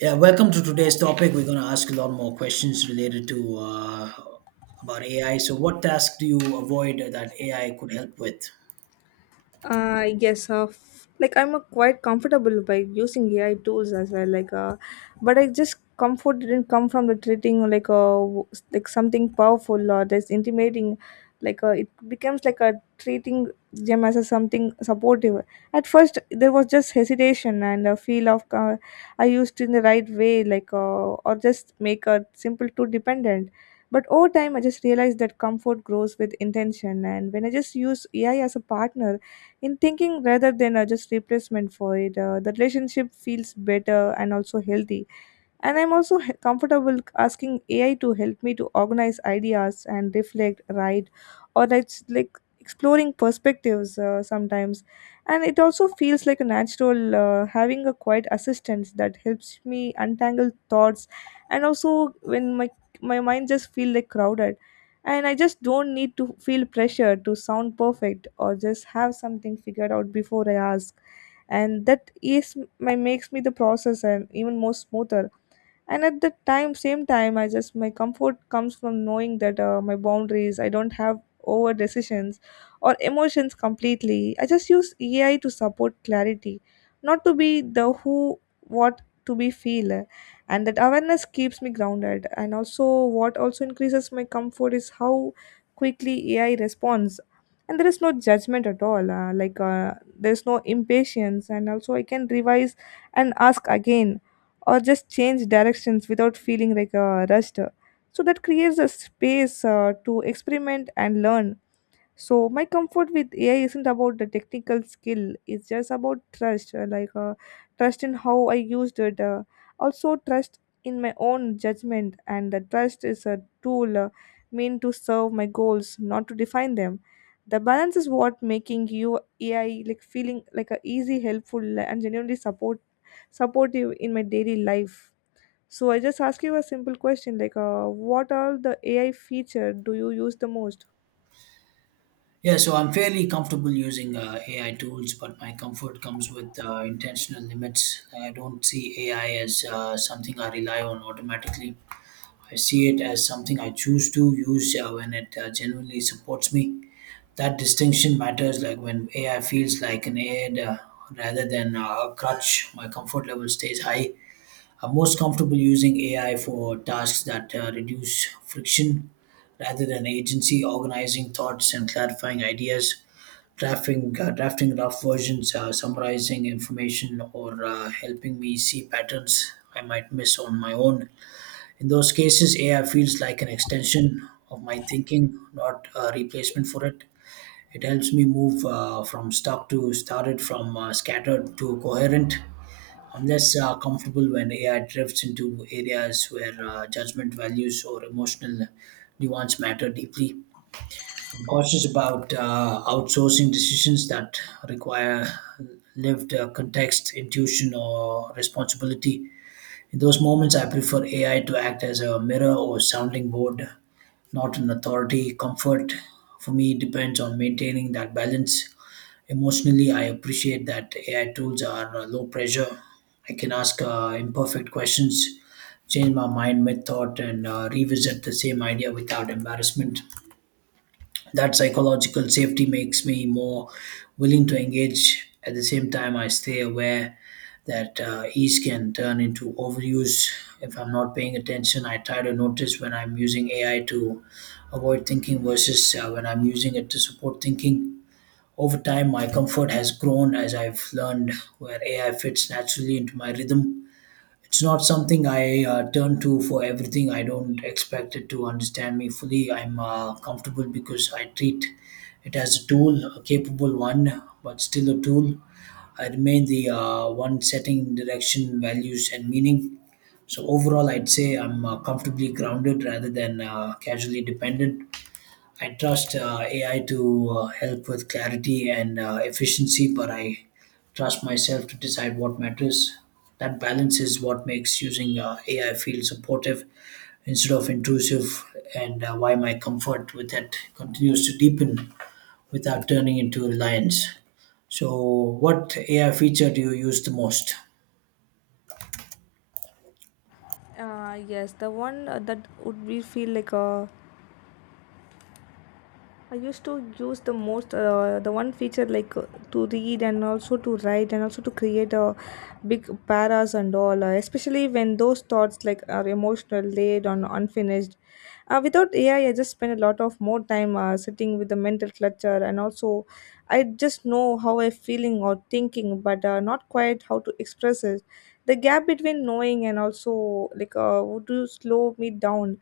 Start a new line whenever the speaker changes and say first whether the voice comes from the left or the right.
right: Yeah, welcome to today's topic. We're going to ask a lot more questions related to about AI. So, what task do you avoid that AI could help with?
left: Like I'm quite comfortable by using AI tools as well. But I just comfort didn't come from the treating like a like something powerful or that's intimidating. It becomes like a treating them as a something supportive. At first, there was just hesitation and a feel of I used in the right way, or just make a simple too dependent. But over time, I just realized that comfort grows with intention, and when I just use AI as a partner in thinking rather than just replacement for it, the relationship feels better and also healthy, and I'm also comfortable asking AI to help me to organize ideas and reflect, write, or that's like exploring perspectives sometimes. And it also feels like a natural, having a quiet assistance that helps me untangle thoughts, and also when my mind just feel like crowded, and I just don't need to feel pressure to sound perfect or just have something figured out before I ask, and that is my makes me the process and even more smoother. And at the time same time I just my comfort comes from knowing that my boundaries I don't have over decisions or emotions completely. I just use AI to support clarity, not to be the who what to be feel, and that awareness keeps me grounded. And also what also increases my comfort is how quickly AI responds, and there is no judgment at all, there's no impatience, and also I can revise and ask again or just change directions without feeling like rushed. So that creates a space to experiment and learn. So my comfort with AI isn't about the technical skill; it's just about trust, trust in how I used it, also trust in my own judgment, and the trust is a tool, meant to serve my goals, not to define them. The balance is what making you AI like feeling like a easy, helpful, and genuinely supportive in my daily life. So I just ask you a simple question like, what are the AI feature do you use the most?
right: Yeah, so I'm fairly comfortable using AI tools, but my comfort comes with intentional limits. I don't see AI as something I rely on automatically. I see it as something I choose to use when it genuinely supports me. That distinction matters, like when AI feels like an aid, rather than a crutch, my comfort level stays high. I'm most comfortable using AI for tasks that reduce friction rather than agency, organizing thoughts and clarifying ideas, drafting rough versions, summarizing information, or helping me see patterns I might miss on my own. In those cases, AI feels like an extension of my thinking, not a replacement for it. It helps me move from stuck to started, from scattered to coherent. I'm less comfortable when AI drifts into areas where judgment, values, or emotional nuance matter deeply. I'm cautious about outsourcing decisions that require lived context, intuition, or responsibility. In those moments, I prefer AI to act as a mirror or sounding board, not an authority. Comfort for me depends on maintaining that balance. Emotionally, I appreciate that AI tools are low pressure. I can ask imperfect questions, change my mind mid thought, and revisit the same idea without embarrassment. That psychological safety makes me more willing to engage. At the same time, I stay aware that ease can turn into overuse if I'm not paying attention. I try to notice when I'm using AI to avoid thinking versus when I'm using it to support thinking. Over time my comfort has grown as I've learned where AI fits naturally into my rhythm. It's not something I turn to for everything. I don't expect it to understand me fully. I'm comfortable because I treat it as a tool, a capable one, but still a tool. I remain the one setting direction, values, and meaning. So overall, I'd say I'm comfortably grounded rather than casually dependent. I trust AI to help with clarity and efficiency, but I trust myself to decide what matters. That balance is what makes using AI feel supportive instead of intrusive, and why my comfort with it continues to deepen without turning into reliance. So, what AI feature do you use the most?
left: Yes, the one that would be feel like I used to use the most the one feature like to read and also to write and also to create a big paras and all, especially when those thoughts like are emotional, laid on unfinished. Without AI, I just spend a lot of more time sitting with the mental clutter, and also I just know how I'm feeling or thinking, but not quite how to express it. The gap between knowing and also like would you slow me down.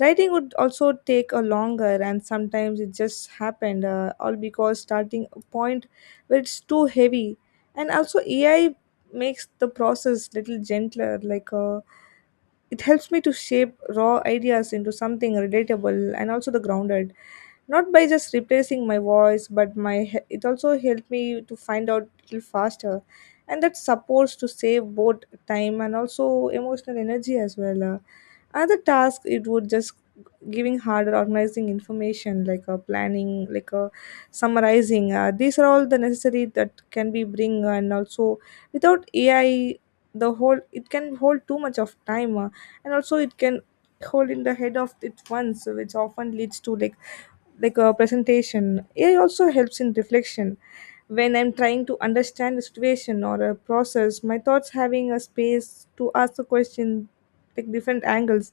left: Writing would also take a longer, and sometimes it just happened all because starting a point where it's too heavy. And also AI makes the process little gentler. It helps me to shape raw ideas into something relatable and also the grounded. Not by just replacing my voice, but my it also helped me to find out little faster, and that's supposed to save both time and also emotional energy as well. Other task it would just giving harder organizing information, like a planning, like a summarizing, these are all the necessary that can be bring, and also without AI the whole it can hold too much of time, and also it can hold in the head of it once, which often leads to like a presentation. AI also helps in reflection. When I'm trying to understand a situation or a process, my thoughts having a space to ask the question like different angles,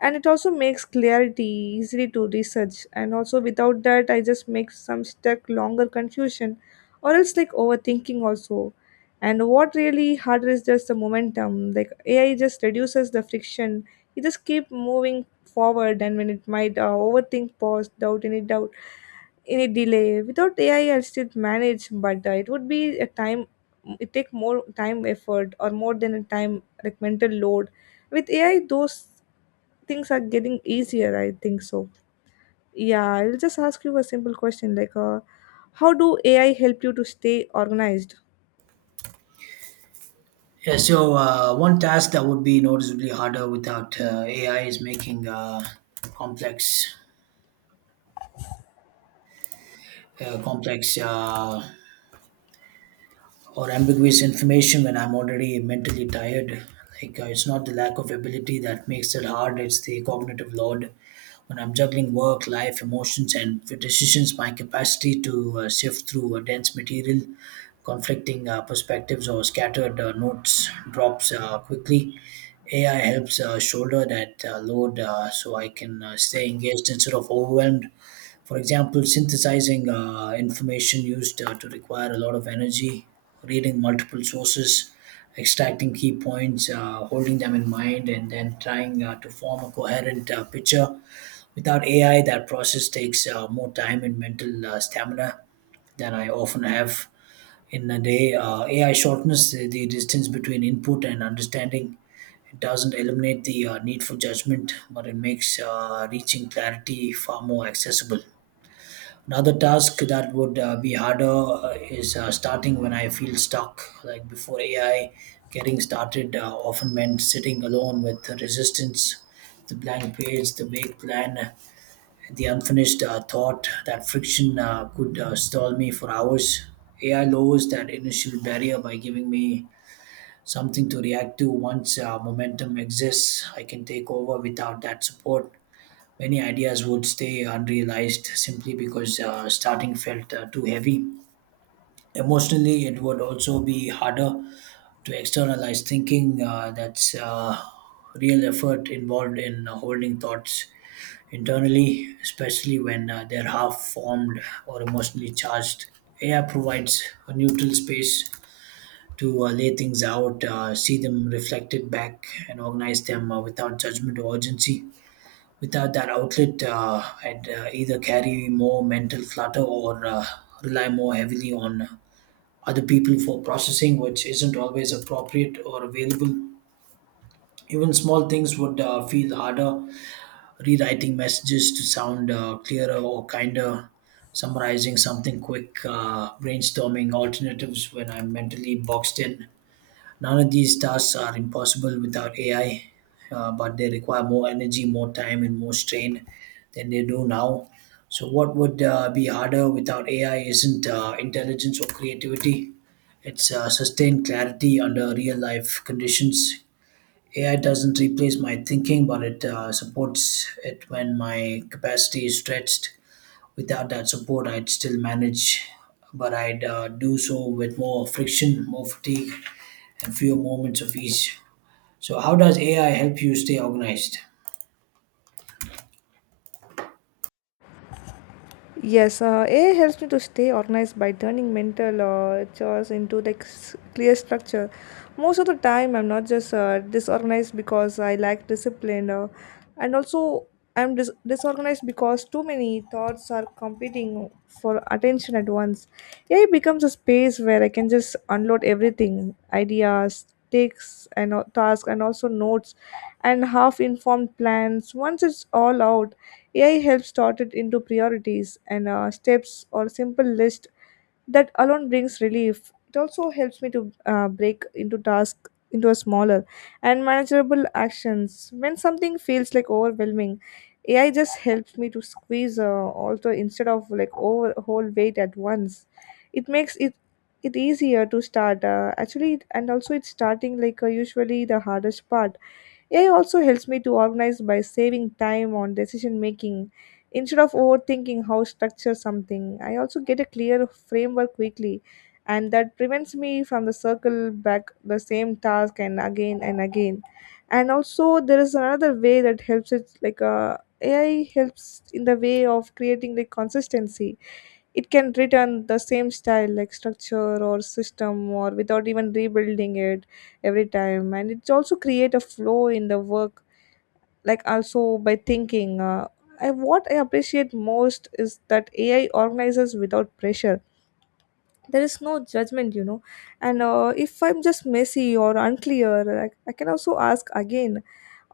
left: and it also makes clarity easily to research. And also without that I just make some stuck longer confusion or else like overthinking also. And what really harder is just the momentum. Like AI just reduces the friction, you just keep moving forward. And when it might overthink pause doubt any delay, without AI I'll still manage, but it would be a time, it take more time effort or more than a time like mental load. With AI, those things are getting easier, I think so. Yeah, I'll just ask you a simple question like, how do AI help you to stay organized?
right: Yeah, so one task that would be noticeably harder without AI is making complex, complex or ambiguous information when I'm already mentally tired. Like it's not the lack of ability that makes it hard; it's the cognitive load. When I'm juggling work, life, emotions, and decisions, my capacity to sift through a dense material, conflicting perspectives, or scattered notes drops quickly. AI helps shoulder that load so I can stay engaged instead of overwhelmed. For example, synthesizing information used to require a lot of energy, reading multiple sources, extracting key points, holding them in mind, and then trying to form a coherent picture. Without AI, that process takes more time and mental stamina than I often have in a day. AI shortens the distance between input and understanding. It doesn't eliminate the need for judgment, but it makes reaching clarity far more accessible. Another task that would be harder is starting when I feel stuck. Like before AI, getting started often meant sitting alone with resistance, the blank page, the vague plan, the unfinished thought. That friction could stall me for hours. AI lowers that initial barrier by giving me something to react to. Once momentum exists, I can take over without that support. Many ideas would stay unrealized simply because starting felt too heavy. Emotionally, it would also be harder to externalize thinking. That's real effort involved in holding thoughts internally, especially when they're half formed or emotionally charged. AI provides a neutral space to lay things out, see them reflected back, and organize them without judgment or urgency. Without that outlet, I'd either carry more mental clutter or rely more heavily on other people for processing, which isn't always appropriate or available. Even small things would feel harder. Rewriting messages to sound clearer or kinder, summarizing something quick, brainstorming alternatives when I'm mentally boxed in. None of these tasks are impossible without AI, but they require more energy, more time, and more strain than they do now. So, what would be harder without AI isn't intelligence or creativity, it's sustained clarity under real life conditions. AI doesn't replace my thinking, but it supports it when my capacity is stretched. Without that support, I'd still manage, but I'd do so with more friction, more fatigue, and fewer moments of ease. So, how does AI help you stay organized?
left: Yes, AI helps me to stay organized by turning mental chores into like clear structure. Most of the time, I'm not just disorganized because I lack discipline, and also I'm disorganized because too many thoughts are competing for attention at once. AI becomes a space where I can just unload everything, ideas, takes and tasks, and also notes, and half-informed plans. Once it's all out, AI helps sort it into priorities and steps or simple list. That alone brings relief. It also helps me to break into tasks into a smaller and manageable actions. When something feels like overwhelming, AI just helps me to squeeze also instead of like over whole weight at once. It makes it easier to start actually, and also it's starting like usually the hardest part. AI also helps me to organize by saving time on decision making. Instead of overthinking how structure something, I also get a clear framework quickly, and that prevents me from the circle back the same task and again and again. And also, there is another way that helps it like AI helps in the way of creating the consistency. It can return the same style like structure or system or without even rebuilding it every time, and it's also create a flow in the work like also by thinking what I appreciate most is that AI organizes without pressure. There is no judgment, you know. And if I'm just messy or unclear, I can also ask again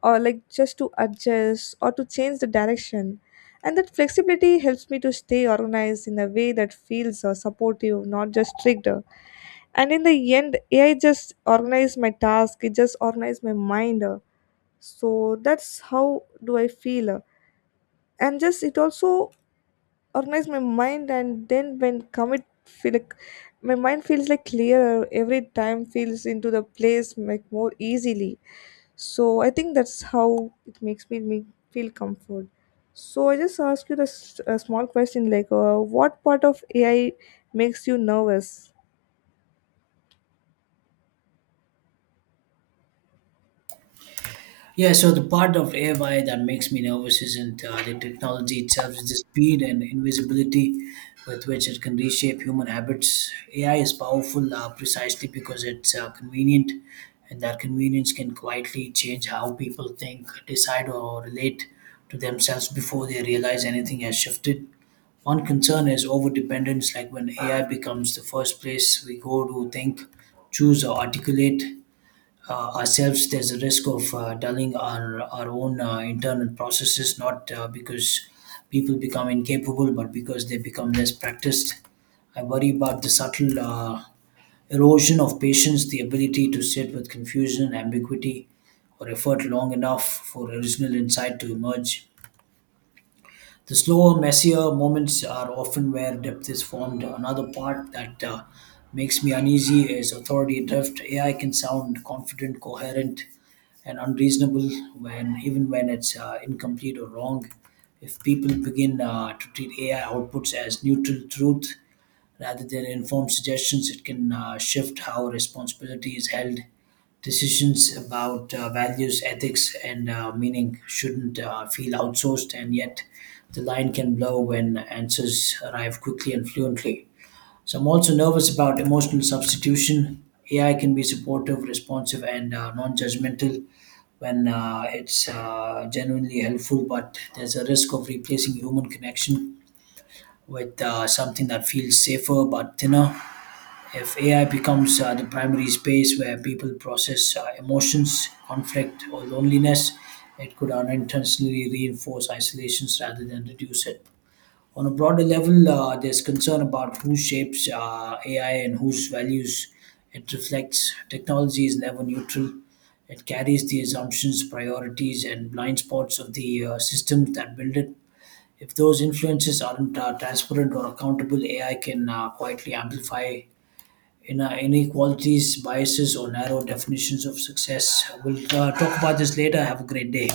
left: or like just to adjust or to change the direction. And that flexibility helps me to stay organized in a way that feels supportive, not just strict. And in the end, AI just organize my task, it just organize my mind. So that's how do I feel. And just it also organize my mind, and then when commit feel like my mind feels like clearer, every time feels into the place like more easily. So I think that's how it makes me feel comfort. So I just ask you this a small question like, what part of AI makes you nervous?
right: Yeah, so the part of AI that makes me nervous isn't the technology itself, it's the speed and invisibility with which it can reshape human habits. AI is powerful precisely because it's convenient, and that convenience can quietly change how people think, decide, or relate to themselves before they realize anything has shifted. One concern is overdependence, like when AI becomes the first place we go to think, choose, or articulate ourselves. There's a risk of dulling our own internal processes, not because people become incapable, but because they become less practiced. I worry about the subtle erosion of patience, the ability to sit with confusion, ambiguity, or effort long enough for original insight to emerge. The slower, messier moments are often where depth is formed. Another part that makes me uneasy is authority drift. AI can sound confident, coherent, and unreasonable when even when it's incomplete or wrong. If people begin to treat AI outputs as neutral truth rather than informed suggestions, it can shift how responsibility is held. Decisions about values, ethics, and meaning shouldn't feel outsourced, and yet the line can blur when answers arrive quickly and fluently. So I'm also nervous about emotional substitution. AI can be supportive, responsive, and non judgmental when it's genuinely helpful, but there's a risk of replacing human connection with something that feels safer but thinner. If AI becomes the primary space where people process emotions, conflict, or loneliness, it could unintentionally reinforce isolations rather than reduce it. On a broader level, there's concern about who shapes AI and whose values it reflects. Technology is never neutral. It carries the assumptions, priorities, and blind spots of the systems that build it. If those influences aren't transparent or accountable, AI can quietly amplify in inequalities, biases, or narrow definitions of success. We'll talk about this later. Have a great day.